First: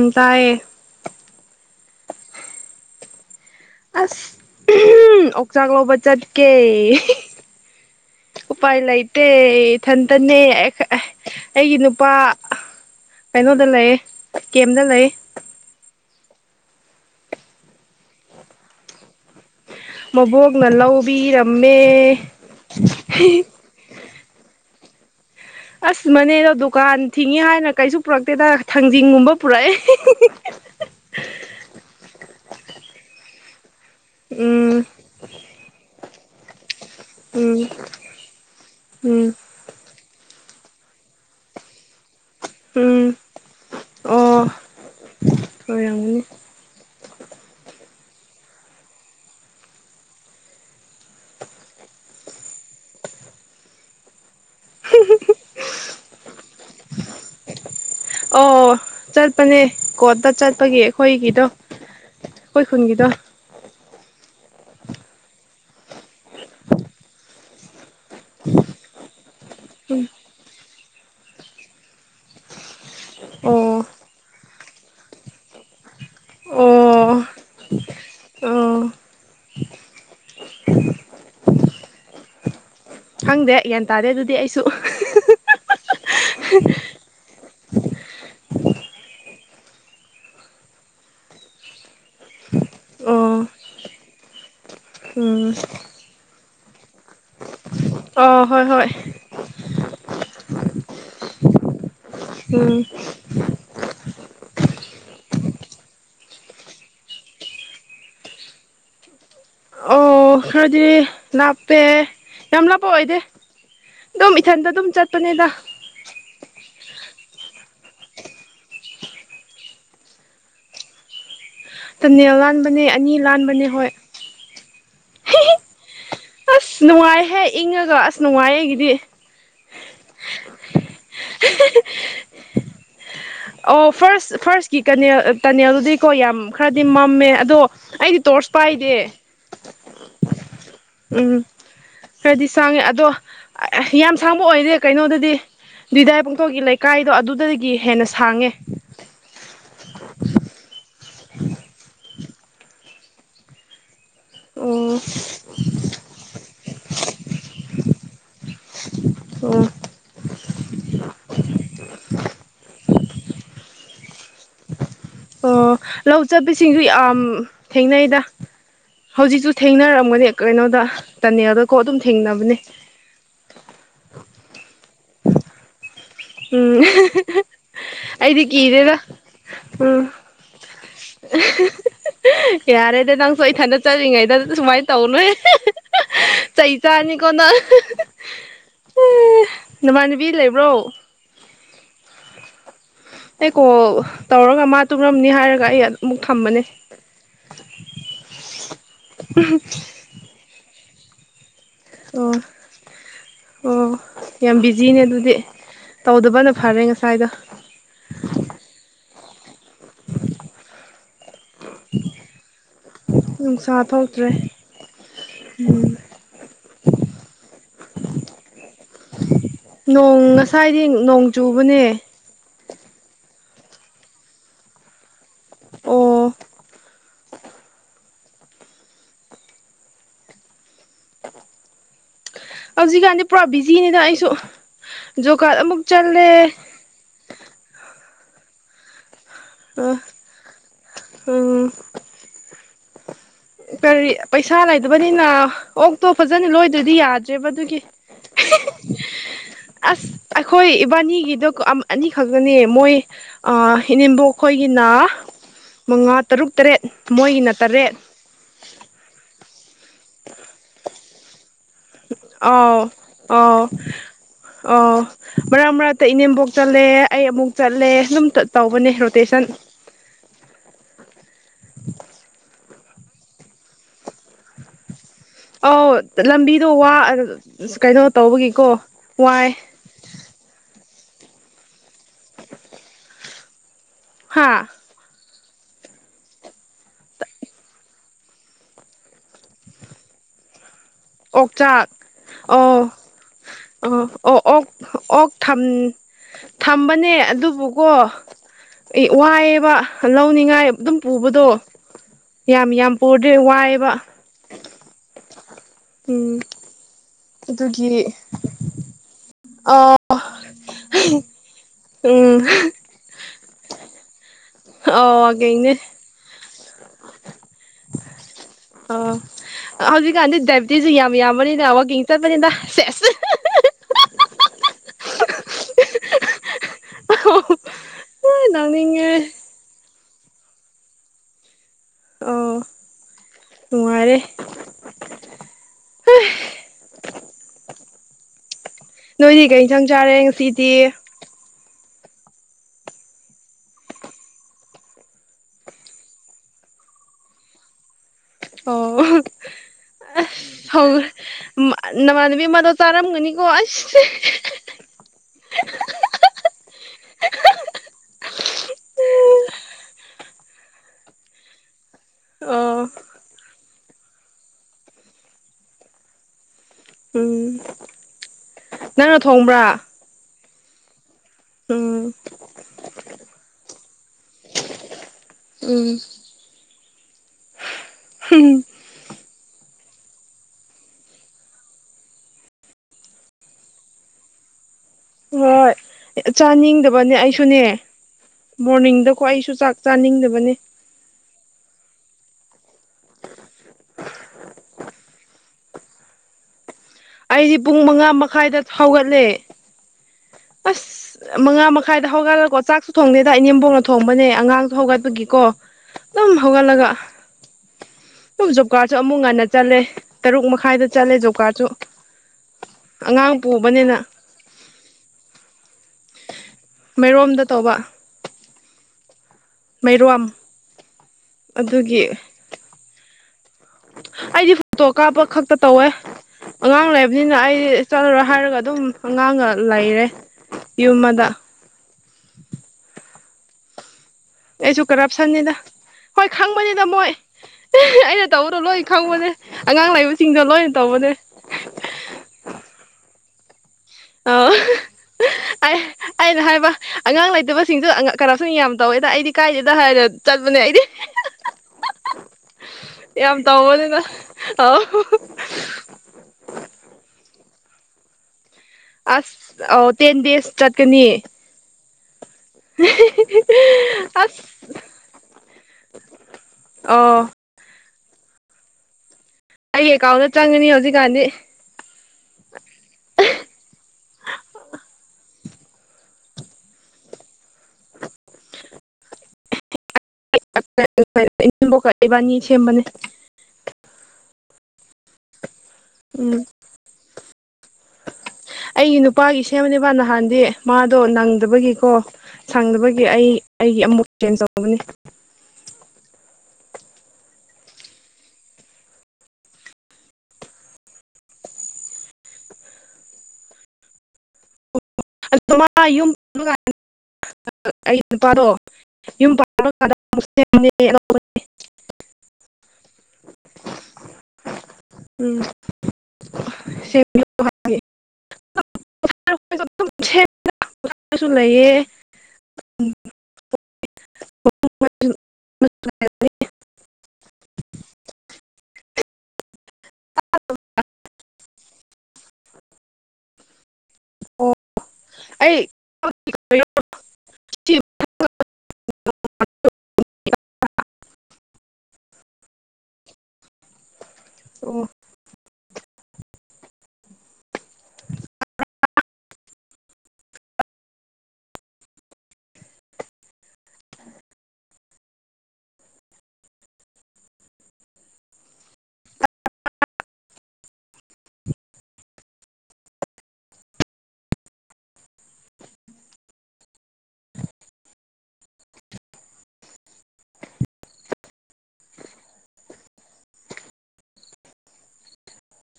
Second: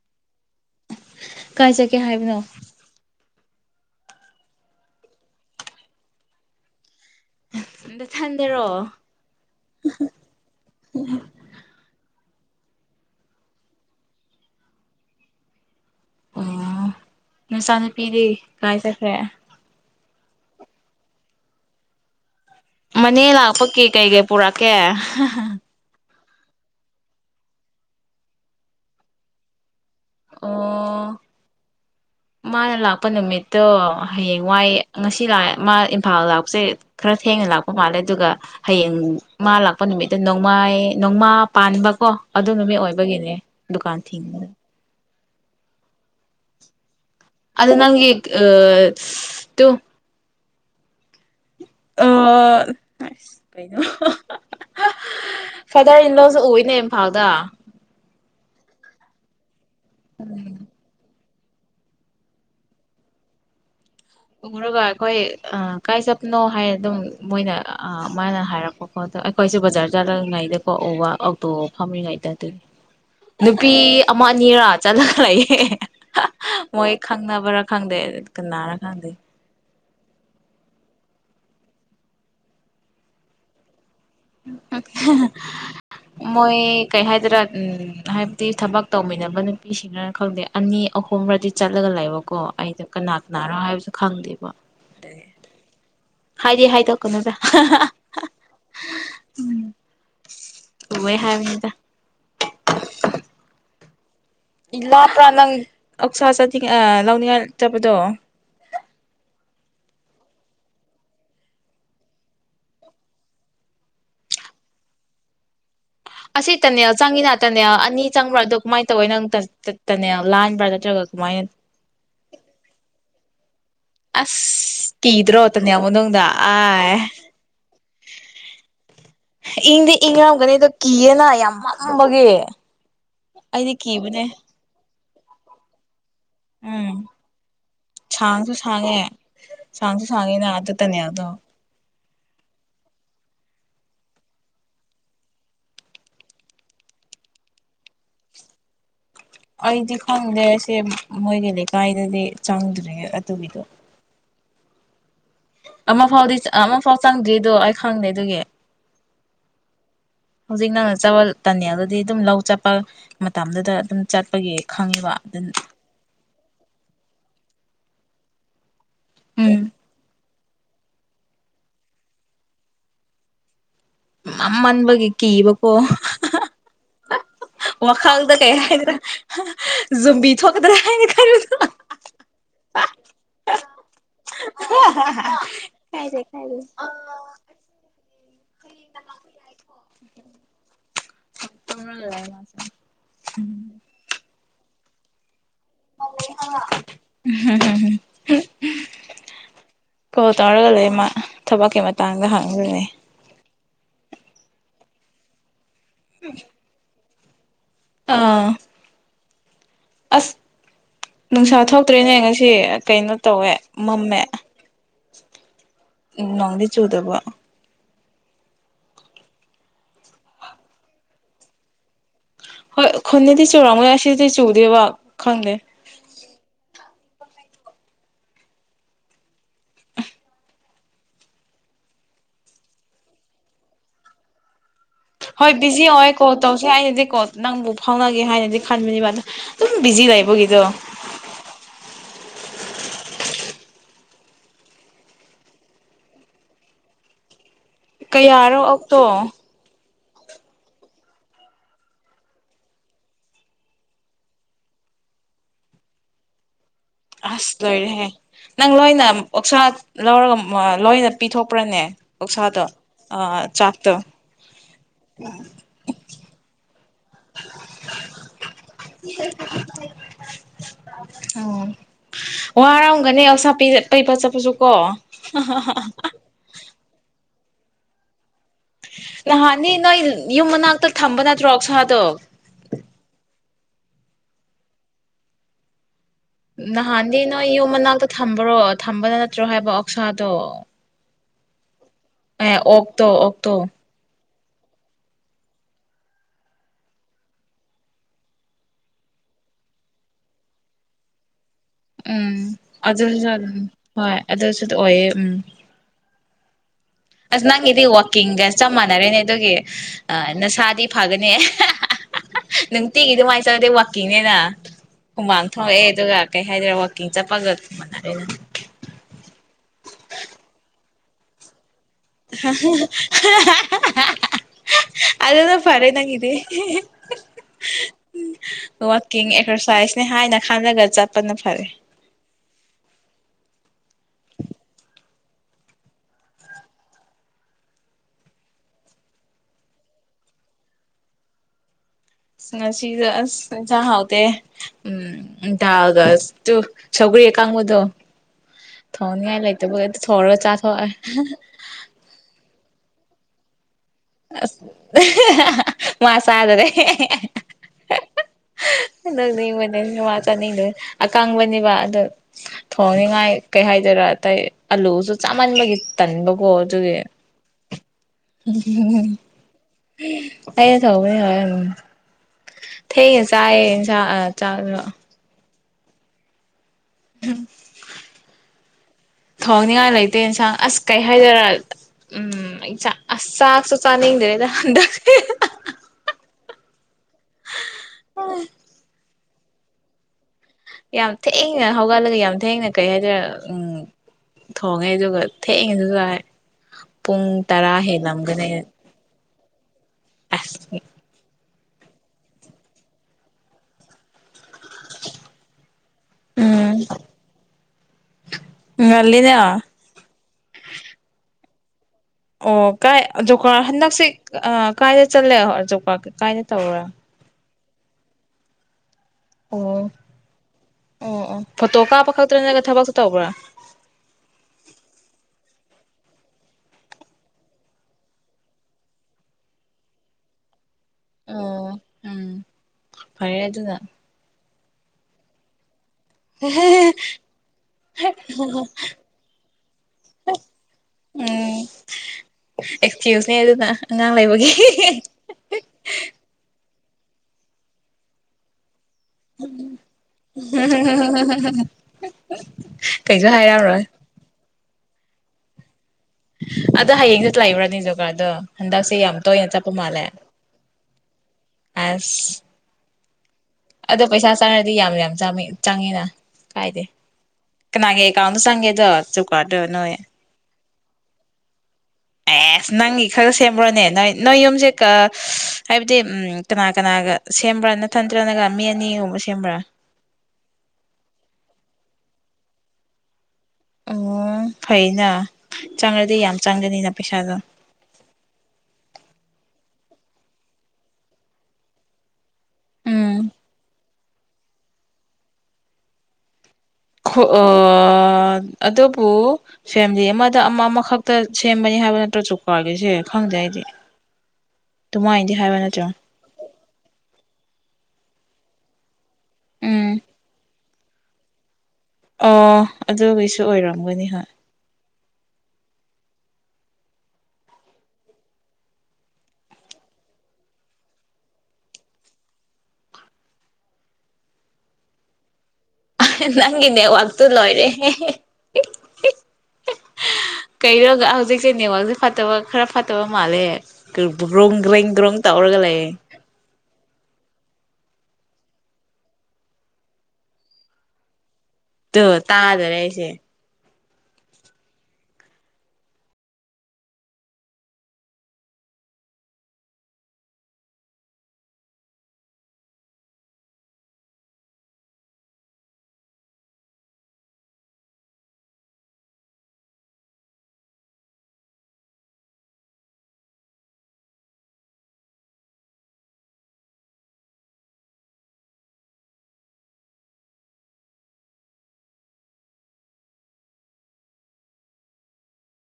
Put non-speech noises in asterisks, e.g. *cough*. ꯎꯝ ꯇꯥꯏꯌꯦ ꯀꯥꯏ ꯆꯒꯦ ꯍꯥꯏꯕꯅꯣ ꯑꯁ ꯎ ꯑꯣꯛꯆꯒ ꯂꯕ ꯆꯠ ꯀꯦ ꯎꯄꯥꯏ ꯅꯊꯟꯗꯔꯣ ꯂꯩꯇꯦ ꯏꯊꯟꯇꯅꯦ ꯑꯩꯒꯤ ꯅꯨꯄꯥ ꯀꯩꯅꯣꯗ ꯂꯩ ꯀꯦꯝꯗ ꯂꯩ ꯑꯣ ꯅꯨꯅꯨꯡꯆꯥ ꯅꯨꯄꯤꯗꯤ ꯀꯥꯏꯖꯈ꯭ꯔꯦ ꯃꯕꯣꯛꯅ ꯂꯧꯕꯤꯔꯝꯃꯦ ꯃꯅꯦ ꯂꯥꯛꯄ ꯀꯦ ꯀꯩ ꯀꯩ ꯄꯨꯔꯛ ꯀꯦꯌꯥ ꯑꯁ ꯃꯅꯦꯗꯣ ꯗꯨꯀꯥꯟ ꯊꯤꯡꯉꯤ ꯍꯥꯏꯅ ꯀꯩꯁꯨ ꯄꯨꯔꯛꯇꯦꯗ ꯊꯥꯡꯖꯤꯡꯒꯨꯝꯕ ꯄꯨꯔꯛꯑꯦ ꯑꯣ ꯃꯥꯅ ꯂꯥꯛꯄ ꯅꯨꯃꯤꯠ ꯠꯇꯣ ꯍꯌꯦꯡ ꯋꯥꯏ ꯎꯝ ꯉꯁꯤ ꯂꯥꯛꯦ ꯃꯥ ꯏꯝꯐꯥꯜ ꯂꯥꯛꯄꯁꯦ ꯈꯔ ꯊꯦꯡꯅ ꯎꯝ ꯂꯥꯛꯄ ꯃꯥꯜꯂꯦ ꯑꯗꯨꯒ ꯍꯌꯦꯡ ꯎꯝ ꯃꯥ ꯂꯥꯛꯄ ꯅꯨꯃꯤꯠꯇ ꯅꯣꯡ ꯅꯣꯡꯃꯥꯏ ꯅꯣꯡꯃꯥ ꯄꯥꯟꯕꯀꯣ ꯑꯗꯨ ꯅꯨꯃꯤꯠ ꯎꯝ ꯑꯣꯏꯕꯒꯤꯅꯦ ꯗꯨꯀꯥꯟ ꯊꯤꯡꯕꯗ ꯑꯣꯏꯔꯝꯅꯤ ꯑꯗ ꯅꯪꯒꯤ ꯑ ꯁ ꯇꯨ ꯑꯣ ꯀꯩꯅꯣ ꯐꯥꯗꯔ ꯏꯟꯂꯣꯁꯨ ꯎꯏꯅꯦ ꯏꯝꯐꯥꯎꯗ ꯃꯅꯤ ꯀꯣꯠꯇ ꯆꯠꯄꯒꯤ ꯑꯩꯈꯣꯏꯒꯤꯗꯣ ꯑꯩꯈꯣꯏ ꯈꯨꯒꯗꯣ ꯎꯔꯒ ꯑꯩꯈꯣꯏ ꯑ ꯀꯥꯏ ꯆꯞꯅꯣ ꯍꯥꯏꯔ ꯑꯗꯨꯝ ꯃꯣꯏꯅ ꯃꯥꯅ ꯍꯥꯏꯔꯛꯄꯀꯣꯠꯇꯣ ꯑꯩꯈꯣꯏꯁꯨꯦ ꯕꯖꯥꯔ ꯎꯝ ꯆꯥꯠꯂꯉꯩꯗ ꯀꯣꯛꯎꯕ ꯑꯣꯥꯎꯇꯣ ꯐꯝꯃꯤꯉꯩꯗꯗꯤ ꯅꯨꯄꯤ ꯑꯣ ꯑꯃ ꯑꯅꯤꯔꯥ ꯆꯂ ꯂꯩꯌꯦ ꯃꯣꯏ ꯑꯣ ꯈꯪꯅꯕꯔꯥ ꯈꯪꯗꯦ ꯀꯅꯥ ꯊꯗ ꯍꯪꯗꯦ ꯌꯦ ꯃꯣꯏ ꯀꯩ ꯍꯗ꯭ꯔꯕꯥ ꯎꯝ ꯍꯥꯏꯕꯗꯤ ꯊꯕꯛ ꯇꯧꯃꯤꯟꯅꯕ ꯅꯨꯄꯤꯁꯤꯡꯅꯅ ꯈꯪꯗꯦ ꯑꯅꯤ ꯑꯍꯨꯝꯔꯗꯤ ꯆꯠꯂꯒ ꯂꯩꯕꯀꯣ ꯑꯩꯗ ꯀꯅꯥ ꯑꯣ ꯀꯅꯥꯅꯣ ꯍꯥꯏꯕꯁꯨ ꯈꯪꯗꯦꯕ ꯋꯥ ꯎꯝ ꯍꯥꯏꯗꯤ ꯍꯥꯏ ꯇꯣꯛꯀꯅ꯭ꯔ ꯑꯣ ꯍꯣꯏ ꯍꯣꯏ ꯍꯣꯏ ꯀꯍꯦ ꯍꯥꯏꯕꯅꯤꯗ ꯎꯝ ꯂꯥꯞꯄ꯭ꯔꯥ ꯅꯪ ꯑꯛꯁꯥ ꯆꯠꯅꯤꯡꯉ ꯂꯧꯅꯤꯡꯉꯥꯏ ꯆꯠꯕꯗꯣ ꯑꯣ ꯈꯔꯗꯤ ꯂꯥꯞꯄꯦ ꯌꯥꯝ ꯂꯥꯞꯄ ꯑꯣꯏꯗꯦ ꯑꯗꯨꯝ ꯏꯊꯟꯗ ꯑꯗꯨꯝ ꯆꯠꯄꯅꯤꯗ ꯑꯁꯤꯇꯅꯦ ꯆꯪꯉꯤ ꯥꯛꯇꯅꯦ ꯑꯅꯤ ꯆꯪꯕ꯭ꯔꯥ ꯑꯗꯣ ꯀꯃꯥꯏꯅ ꯇꯧꯋꯏ ꯅꯪꯅꯦ ꯂꯥꯟꯕ꯭ꯔꯥ ꯅꯠꯇ꯭ꯔꯒ ꯀꯃꯥꯏꯅ ꯇꯟꯅ ꯂꯥꯟꯕꯅꯦ ꯑꯅꯤ ꯂꯥꯟꯕꯅꯦ ꯍꯣꯏ ꯑꯁ ꯀꯤꯗ꯭ꯔꯣꯇꯅꯦ ꯃꯅꯨꯡꯗ ꯑꯁ ꯑꯥꯏ ꯅꯨꯡꯉꯥꯏꯍꯦ ꯏꯪꯉꯒ ꯑꯁ ꯅꯨꯡꯉꯥꯏꯑꯒꯤꯗꯤ ꯏꯪꯗꯤ ꯏꯪꯔꯝꯒꯅꯤ ꯑꯗꯣ ꯀꯤꯌꯦꯅ ꯌꯥꯝ ꯍꯂꯝꯕꯒꯤ ꯑꯣ ꯐꯥꯁ ꯐꯥꯁꯀꯤ ꯀꯅꯤ ꯀꯅꯤꯌꯥꯜꯗꯤ ꯀꯣ ꯌꯥꯝ ꯈꯔꯗꯤ ꯎꯝ ꯃꯝꯃꯦ ꯑꯗꯣ ꯑꯩꯗꯤ ꯁꯥꯡꯁꯨ ꯇꯣꯔꯆ ꯄꯥꯏꯗꯦ ꯇꯅꯦ ꯑꯗꯣ ꯎꯝ ꯈꯔꯗꯤ ꯁꯥꯡꯉꯦ ꯑꯗꯣ ꯌꯥꯝ ꯁꯥꯡꯕ ꯑꯣꯏꯔꯦ ꯀꯩꯅꯣꯗꯗꯤ ꯗꯥꯏ ꯄꯨꯡꯊꯣꯛꯒꯤ ꯂꯩꯀꯥꯏꯗꯣ ꯑꯗꯨꯗꯒꯤ ꯍꯦꯟꯅ ꯁꯥꯡꯉꯦ ꯑꯩꯗꯤ ꯈꯪꯗꯦꯁꯦ ꯑꯣꯏꯣꯏꯒꯦ ꯀꯥꯏꯗ ꯗꯤ ꯆꯥꯡꯗ꯭ꯔꯤꯉ ꯑꯗꯨꯒꯤꯗꯣ ꯑꯣ ꯑꯃ ꯐꯥꯎꯗꯤ ꯑꯃꯐꯥꯎ ꯆꯪꯗ꯭ꯔꯤꯗꯣ ꯑꯩ ꯈꯪꯗꯦ ꯑꯗꯨꯒꯤ ꯑꯣ ꯍꯧꯖꯤꯛ ꯅꯪꯅ ꯆꯄ ꯇꯅꯤ ꯑꯗꯨꯗꯤ ꯑꯗꯨꯝ ꯂꯧ ꯆꯠꯄ ꯃꯇꯝꯗꯨꯗ ꯑꯗꯨꯝ ꯆꯠꯄꯒꯤ ꯈꯪꯉꯦꯕ ꯑꯗꯨ ꯑꯣ ꯂꯥꯎ ꯆꯥꯄꯤꯁꯤꯡꯤꯡꯒꯤ ꯊꯦꯡꯅꯩꯗ ꯍꯧꯖꯤꯛꯁꯨ ꯎꯝ ꯊꯦꯡꯅꯔꯛꯝꯃꯅꯦ ꯀꯩꯅꯣꯗ ꯇꯅꯦꯜꯗꯀꯣ ꯑꯗꯨꯝ ꯊꯦꯡꯅꯕꯅꯦ ꯅꯝꯃꯟꯕꯒ ꯏꯀꯤ ꯏꯕꯀꯣ ꯎꯝ ꯑꯩꯗꯤ ꯀꯩ ꯍꯥꯏꯗ꯭ꯔꯥ ꯀꯤꯔꯦꯗ ꯎꯝ ꯖꯨꯝꯕꯤ ꯊꯣꯛꯀꯗ꯭ꯔꯥ ꯍꯥꯏꯅ ꯈꯟꯕꯗꯣ ꯌꯥꯔꯦꯗ ꯅꯪꯁꯨ ꯏꯊꯟꯗ ꯆꯠꯂꯤꯉꯩꯗ ꯁꯨꯃꯥꯏꯅ ꯇꯧꯅꯨꯍꯦ ꯆꯩ ꯆꯥꯅꯤꯀꯣ ꯅꯪ ꯑꯦ ꯅꯃꯥꯟꯅꯕꯤ ꯂꯩꯕ꯭ꯔꯣ ꯃꯥ ꯑꯩ ꯀꯣꯜ *unintelligible* ꯇꯧꯔꯒ ꯃꯥ ꯇꯨꯝꯃꯝꯅꯤ ꯍꯥꯏꯔ ꯎꯝꯍꯝ ꯀꯣꯜ ꯇꯧꯔꯒ ꯂꯩ ꯃꯥ ꯊꯕꯛꯀꯤ ꯃꯇꯥꯡꯗ ꯑꯣ ꯍꯥꯡꯕꯅꯤ ꯖꯤꯅꯦ ꯑꯗꯨꯗꯤ ꯇꯧꯗꯕꯅ ꯐꯔꯦ ꯉꯁꯤ ꯇꯥꯏꯗ ꯑꯥ ꯑꯁ ꯅꯨꯡꯁꯥ ꯊꯣꯛꯇ꯭ꯔꯦꯅꯦ ꯉꯁꯤ ꯀꯩꯅꯣ ꯇꯧꯋꯦ ꯅꯨꯡꯁꯥ ꯃꯝꯃꯦ ꯊꯣꯛꯇ꯭ꯔꯦ ꯅꯣꯡꯗꯤ ꯆꯨꯗꯕ ꯅꯣꯡ ꯉꯁꯥꯏꯗꯤ ꯅꯣꯡ ꯆꯨꯕꯅꯦ ꯍꯣꯏ ꯈꯨꯟꯗꯗꯤ ꯆꯨꯔꯝꯒꯅꯤ ꯑꯁꯤꯗꯗꯤ ꯆꯨꯗꯦꯕ ꯈꯪꯗꯦ ꯑꯣ *unintelligible* ꯍꯧꯖꯤꯛꯀꯥꯟꯗꯤ ꯄꯨꯔꯥ ꯕꯤꯖꯤꯅꯤꯗ ꯑꯩꯁꯨ ꯖꯣꯕ ꯍꯣꯏ ꯀꯥꯔꯗ ꯑꯃꯨꯛ ꯕꯤꯖꯤ ꯑꯣꯏꯀꯣ ꯆꯠꯂꯦ ꯀꯣꯜ ꯇꯧꯁꯦ ꯍꯥꯏꯅꯗꯤ ꯀꯣꯜ ꯅꯪꯕꯨ ꯐꯥꯎꯅ ꯅꯒꯦ ꯍꯥꯏꯅꯗꯤ ꯈꯟꯕꯅꯤꯕ ꯑꯗꯨꯝ ꯕꯤꯖꯤ ꯂꯩꯕꯒꯤꯗꯣ ꯎꯝ ꯀꯔꯤ ꯄꯩꯁꯥ ꯂꯩꯗꯕꯅꯤꯅ ꯑꯣꯛꯇꯣ ꯐꯖꯟꯅ ꯂꯣꯏꯗꯗꯤ ꯌꯥꯗ꯭ꯔꯦꯕ ꯑꯗꯨꯒꯤ ꯀꯌꯥꯔꯣ ꯑꯣꯛꯇꯣ ꯑꯁ ꯑꯩꯈꯣꯏ ꯏꯕꯥꯅꯤꯒꯤꯗꯣ ꯑꯝ ꯑꯅꯤꯈꯛꯇꯅꯦ ꯃꯣꯏ ꯑꯥ ꯏꯅꯦꯝꯕꯣꯛ ꯈꯣꯏꯒꯤꯅ ꯃꯉꯥ ꯇꯔꯨꯛ ꯇꯔꯦꯠ ꯃꯣꯏꯒꯤꯅ ꯑꯁ ꯇꯔꯦꯠ ꯂꯣꯏꯔꯦꯍꯦ ꯅꯪ ꯂꯣꯏꯅ ꯑꯣꯛꯁꯥ ꯂꯧꯔꯒ ꯃ ꯂꯣꯏꯅ ꯄꯤꯊꯣꯛ ꯑꯥꯎ ꯑꯥꯎ ꯆꯥꯛꯇꯣ ꯑꯥꯎ ꯃꯔꯛ ꯃꯔꯛꯇ ꯏꯅꯦꯝꯕꯣꯛ ꯆꯠꯂꯦ ꯑꯩ ꯑꯃꯨꯛ ꯆꯠꯂꯦ ꯑꯗꯨꯝ ꯇꯧꯕꯅꯦ ꯔꯣꯇꯦꯁꯟ ꯎꯝ ꯋꯥꯔꯝꯒꯅꯤ ꯑꯣꯛꯁꯥ ꯄꯤ ꯄꯤꯕ ꯆꯠꯄꯁꯨ ꯀꯣ ꯑꯧ ꯂꯝꯕꯤꯗꯣ ꯋꯥ ꯑꯁ ꯀꯩꯅꯣ ꯇꯧꯕꯒꯤ ꯅꯍꯟꯗꯤ ꯅꯣꯏ ꯌꯨꯝ ꯃꯅꯥꯛꯇ ꯊꯝꯕ ꯅꯨꯠꯇꯔꯣ ꯑꯣꯀꯁꯥ ꯇꯣ ꯍꯥꯥ ꯅꯍꯥꯟꯗꯤ ꯅꯣꯏ ꯌꯨꯝ ꯃꯅꯥꯛꯇ ꯊꯝꯕ꯭ꯔꯣ ꯊꯝꯕꯗ ꯅꯠꯇ꯭ꯔꯣ ꯍꯥꯏꯕ ꯑꯣꯛꯁꯥꯗꯣ ꯑꯣꯛꯆꯥꯛ ꯑꯦ ꯑꯣ ꯑꯣꯛꯇꯣ ꯑꯣꯛꯇꯣ ꯑꯣ ꯑꯣ ꯑꯣꯛ ꯑꯣꯛ ꯊꯝ ꯊꯝꯕꯅꯦ ꯑꯗꯨꯕꯨꯀꯣ ꯏ ꯋꯥꯏꯌꯦꯕ ꯂꯧꯅꯤꯉꯥꯏ ꯑꯗꯨꯝ ꯄꯨꯕꯗꯣ ꯎꯝ ꯌꯥꯝ ꯌꯥꯝ ꯑꯗꯨꯁꯨ ꯄꯨꯔꯗꯤ ꯑꯗꯨꯝ ꯋꯥꯏꯑꯦꯕ ꯍꯣꯏ ꯑꯗꯨꯁꯨ ꯑꯣꯏꯌꯦ ꯎꯝ ꯎꯝ ꯑꯁ ꯅꯪ ꯏꯗꯤ ꯑꯗꯨꯒꯤ ꯋꯥꯀꯤꯡꯒ ꯆꯞ ꯃꯅꯔꯦꯅꯦ ꯑꯗꯨ ꯑꯗꯨꯒꯤ ꯅꯁꯥꯗꯤ ꯐꯒꯅꯦ ꯎꯝ ꯅꯨꯡꯇꯤꯒꯤ ꯗꯨꯃꯥꯏ ꯆꯠꯂꯗꯤ ꯋꯥꯀꯤꯡꯅꯦꯅ ꯑ ꯑꯣ *unintelligible* ꯍꯥꯏꯗꯔꯦ ꯋꯥꯀꯤꯡ ꯆꯠꯄꯒ *unintelligible* ꯑꯣ ꯍꯧꯖꯤꯛꯀꯥꯟꯗꯤ ꯗꯥꯏꯕꯤꯇꯤꯁ ꯌꯥꯝ ꯌꯥꯝꯕꯅꯤꯅ ꯋꯥꯛꯀꯤꯡ *unintelligible* ꯆꯠꯄꯅꯤꯗ ꯁꯦꯁ ꯑꯗꯖꯅ ꯐꯔꯦ ꯅꯪꯒꯤꯗꯤ ꯋꯥꯀꯤꯡ ꯅꯣꯛꯅꯤꯡꯉꯦ ꯑꯦꯛꯁꫪꯁꯥꯏꯁ ꯅꯦ ꯍꯥꯏꯅ ꯈꯥꯟꯂꯒ ꯆꯠꯄꯅ ꯐꯔꯦ ꯑꯣ ꯅꯨꯡꯉꯥꯏꯔꯦ ꯅꯣꯏꯗꯤ ꯀꯩ ꯏꯟꯁꯥꯡ ꯆꯥꯔꯦ ꯉꯁꯤꯗꯤ ꯉꯁꯤꯁꯦ ꯑꯁ ꯏꯟꯁꯥꯡ ꯍꯥꯎꯇꯦ ꯎꯝ ꯗꯥꯜꯒ ꯇꯨ ꯁꯒ꯭ꯔꯤ ꯑꯀꯪꯕꯗꯎ ꯑꯣ ꯑꫭ ꯆꯥꯊꯣꯛꯑꯦ *unintelligible* ꯅꯃꯥꯟꯕꯤ ꯑꯃꯗꫭ ꯆꯥꯔꯝꯒꯅꯤꯀꯣ ꯑꯁ ꯑꯁ *unintelligible* ꯃꯥ ꯆꯥꯗꯔꯦ ꯅꫭꯛꯅꯤꯡꯕꯅꯦ ꯃꯥ ꯆꯥꯅꯤꯡꯗ꯭ꯔꯦ ꯑꯀꯥꯡꯕꯅꯦꯕ ꯑꯗꯨ ꯑꯣ ꯊꯣꯡꯅꯤꯉꯥꯏ ꯀꯩ ꯍꯥꯏꯗꯣꯏꯔ ꯑꯂꯨꯁꯨ ꯆꯥꯃꯟꯕꯒꯤ ꯇꯟꯕꯀꫭ ꯎꯝ *unintelligible* ꯅꯪꯅ ꯊꯣꯡꯕ꯭ꯔꯥ ꯑꯩꯅ ꯊꫭꯡ ꯍꯣꯏ ꯎꯝ ꯊꯦꯡꯅ ꯆꯥꯏꯌꯦ ꯆꯥꯛ *unintelligible* ꯎꯝ ꯊꯣꯡꯅꯤꯉꯥꯏ ꯂꯩ ꯇꯦ ꯌꯦꯟꯁꯥꯡ ꯑꯁ ꯀꯩ ꯍꯥꯏꯗꯔ ꯎꯝ ꯑꯩ ꯆꯥꯛ ꯑꯁ ꯆꯥꯛꯁꯨ ꯆꯥꯅꯤꯡꯗ꯭ꯔꯦꯗ ꯍꯟꯗꯛ ꯍꯣꯏ ꯆꯥꯅꯤꯡꯗꯕꯅꯦ ꯑꯩꯁꯨꯅꯦ ꯃꯣꯔꯅꯤꯡꯗ ꯀꯣ ꯑꯩꯁꯨ ꯆꯥꯛ ꯆꯥꯅꯤꯡꯗꯕꯅꯤ ꯌꯥꯝ ꯊꯦꯡꯅ ꯍꯧꯒꯠꯂꯒ ꯌꯥꯝ ꯊꯦꯡꯅ ꯀꯩ ꯍꯥꯏꯗꯣꯏꯅꯣ ꯎꯝ ꯊꯣꯡꯉꯦ ꯑꯗꯨꯒ ꯊꯦꯛꯅꯁꯨ ꯆꯔꯦ ꯑꯩꯗꯤ ꯄꯨꯡ ꯃꯉꯥ ꯃꯈꯥꯏꯗ ꯐꯥꯎꯒꯠꯂꯦ ꯑꯁ ꯃꯉꯥ ꯃꯈꯥ ꯈꯥꯏꯗ ꯍꯧꯒꯠꯂꯀꯣ ꯆꯥꯛꯁꯨ ꯊꯣꯡꯗꯦꯗ ꯏꯅꯦꯝꯕꯣꯡꯅ ꯊꯣꯡꯕꯅꯦ ꯑꯉꯥꯡ ꯍꯧꯒꯠꯄꯒꯤꯀꯣ ꯑꯗꯨꯝ ꯎꯝ ꯍꯧꯒꯠꯂꯒ ꯗꯨꯝ ꯖꯣꯞꯀꯥꯔꯠꯁꯨ ꯑꯃꯨꯛ ꯉꯟꯅ ꯉꯜꯂꯤꯅ ꯆꯠꯂꯦ ꯇꯔꯨꯛ ꯃꯈꯥꯏꯗ ꯆꯠꯂꯦ ꯖꯣꯞꯀꯥꯔꯠꯁꯨ ꯑꯣ ꯀꯥꯏ ꯖꯣꯕꯀꯔ ꯍꯟꯗꯛꯁꯤ ꯀꯥꯏꯗ ꯆꯠꯂꯦ ꯀꯥꯏꯗ ꯇꯧꯕꯔ ꯃꯩꯔꯣꯝꯗ ꯇꯧꯕ ꯑꯣ ꯃꯩꯔꯣꯝ ꯑꯣ ꯑꯣ ꯐꯣꯇꯣ ꯑꯗꯨꯒꯤ ꯀꯥꯞꯄ ꯈꯛꯇ꯭ꯔꯅꯒ ꯊꯕꯛꯁꯨ ꯇꯧꯕ꯭ꯔꯥ ꯑꯩꯗꯤ ꯐꯣꯇꯣ ꯀꯥꯞꯄ ꯈꯛꯇ ꯇꯧꯋꯦ ꯑꯉꯥꯡ ꯂꯩꯕꯅꯤꯅ ꯑꯩꯗꯤ ꯆꯠꯂꯔꯣꯏ ꯍꯥꯏꯔꯒ ꯑꯗꯨꯝ ꯑꯉꯥꯡꯅ ꯂꯩꯔꯦ ꯌꯨꯝꯃꯥꯗ ꯄ ꯑꯗꯨꯅ ꯑꯩꯁꯨ ꯀꯔꯞꯁꯟꯅꯤꯗ ꯍꯣꯏ ꯈꯪꯕꯅꯤꯗ ꯃꯣꯏ ꯑꯩꯅ ꯇꯧꯕꯗꯣ ꯂꯣꯏ ꯈꯪꯕꯅꯦ ꯑꯉꯥꯡ ꯂꯩꯕꯁꯤꯡꯗꯣ ꯂꯣꯏ ꯎꯝ ꯑꯦꯀꯁ꯭ꯀꯤꯌꯨꯁ ꯑꯗꯨꯅ ꯑꯉꯥꯡ ꯂꯩꯕꯒꯤ ꯑꯩꯅꯥ ꯍꯥꯏꯕ ꯑꯉꯥꯡ ꯂꯩꯇꯕꯁꯤꯡꯗꯣ ꯀꯔꯥꯞꯁꯟ ꯌꯥꯝ ꯇꯧꯋꯦꯗ ꯑꯩꯗꯤ ꯀꯥꯏꯗꯦꯗ ꯍꯥꯏꯔ ꯆꯠꯄꯅꯦ ꯑꯩꯗꯤ ꯀꯩꯁꯨ ꯌꯥꯝ ꯍꯥꯏꯔꯝꯔꯣꯏ ꯇꯧꯕꯅꯤꯅ ꯍꯥꯎ ꯑꯗ ꯍꯌꯦꯡ ꯂꯩꯕꯔꯥꯅꯦ ꯖꯣꯕꯀꯥꯔꯗꯣ ꯍꯟꯗꯛꯁꯦ ꯌꯥꯝ ꯇꯣꯏꯅ ꯑꯁ ꯆꯠꯄ ꯑ ꯃꯥꯜꯂꯦ ꯇꯦꯟ ꯗꯦꯖ ꯆꯠꯀꯅꯤ ꯑꯁ ꯑꯗꯣ ꯄꯩꯁꯥ ꯑꯁ ꯆꯪꯔꯗꯤ ꯌꯥꯝ ꯌꯥꯝ ꯆꯪꯉꯤꯅ ꯀꯥꯏꯗꯦ ꯑꯣ ꯀꯅꯥꯒꯤ ꯀꯥꯎꯗ ꯆꯪꯒꯦꯗꯣ ꯀꯥꯔꯗꯣ ꯑꯩꯒꯤ ꯅꯣꯏ ꯑꯦꯀꯥꯎꯟꯗ ꯆꯪꯉꯅꯤ ꯍꯧ ꯀꯥꯟꯗꯤ ꯑꯦꯁ ꯅꯪꯒꯤ ꯈꯔ ꯁꯦꯝꯕ꯭ꯔꯣꯅꯦ ꯅꯣꯏ ꯅꯣꯏ ꯌꯨꯝꯁꯦ ꯍꯥꯏꯕꯗꯤ ꯎꯝ ꯀꯅꯥ ꯀꯅꯥꯒ ꯁꯦꯝꯕ꯭ꯔꯥ ꯅ ꯊꯟꯇ꯭ꯔꯅꯒ ꯃꯤ ꯑꯅꯤꯒꯨꯝꯕ ꯁꯦꯝꯕ꯭ꯔꯥ ꯁꯦꯝꯕꯅꯤ ꯎꯝ ꯐꯩꯅ ꯆꯉꯥꯗꯤ ꯌꯥꯝ ꯎꯝ ꯆꯉꯥꯅꯤꯗ ꯄꯩꯁꯥꯗ ꯍꯦꯃꯨꯅꯤꯕꯥꯟ ꯅꯍꯥꯟꯗꯤ ꯃꯥꯗꯣ ꯅꯡꯗꯕꯒꯤꯀꯣ ꯁꯡꯗꯕꯒꯤ ꯑꯩ ꯎꯝ ꯑꯩꯒꯤ ꯑꯃꯨꯛ ꯀꯦꯟ ꯆꯥꯑꯣ ꯕꯅꯤ ꯈꯨ ꯑꯥ ꯑꯗꯨꯕꯨ ꯐꯦꯃꯤꯂꯤ ꯑꯃꯗ ꯑꯃ ꯑꯃꯈꯛꯇ ꯁꯦꯝꯕꯅꯤ ꯍꯥꯏꯕ ꯅꯠꯇ꯭ꯔꯣ ꯆꯨꯀꯥꯒꯤꯁꯦ ꯈꯪꯗꯦ ꯑꯩꯗꯤ ꯑꯗꯨꯃꯥꯏꯅꯗꯤ ꯑꯗꯨ ꯍꯥꯏꯕ ꯃꯥ ꯅꯠꯇ꯭ꯔꯣ ꯌꯨꯝ *unintelligible* ꯅꯨꯄꯥꯗꯣ ꯌꯨꯝ ꯄꯥꯅꯕꯥ ꯀꯅ ꯎꯝ ꯗ ꯃꯨꯁ ꯑꯦ *inaudible* ꯑꯣ ꯑꯗꯨꯒꯤꯁꯨ ꯑꯣꯏꯔꯝꯒꯅꯤ ꯍꯣꯏ ꯁꯤ ꯔ *unintelligible* ꯂꯩꯑ ꯅꯒꯤ ꯋꯥꯥꯛꯇꯨ ꯂꯣꯏꯔꯦ *inaudible* ꯀꯩꯅꯣꯒ ꯍꯧꯖꯤꯛꯁꯦ ꯅꯦꯋꯥꯛꯁꯦ ꯐꯠꯇꯕ ꯈꯔꯥ ꯐꯇꯕ ꯃꯥꯂꯦ ꯀꯩ ꯗꯥ ꯔꯣꯡ ꯔꯦꯡ ꯔꯣꯡ ꯇꯧꯔꯒ ꯑꯩ ꯂꯩꯦ *inaudible* ꯇ ꯇꯥꯗꯔꯦꯁꯦ ꯑꯣ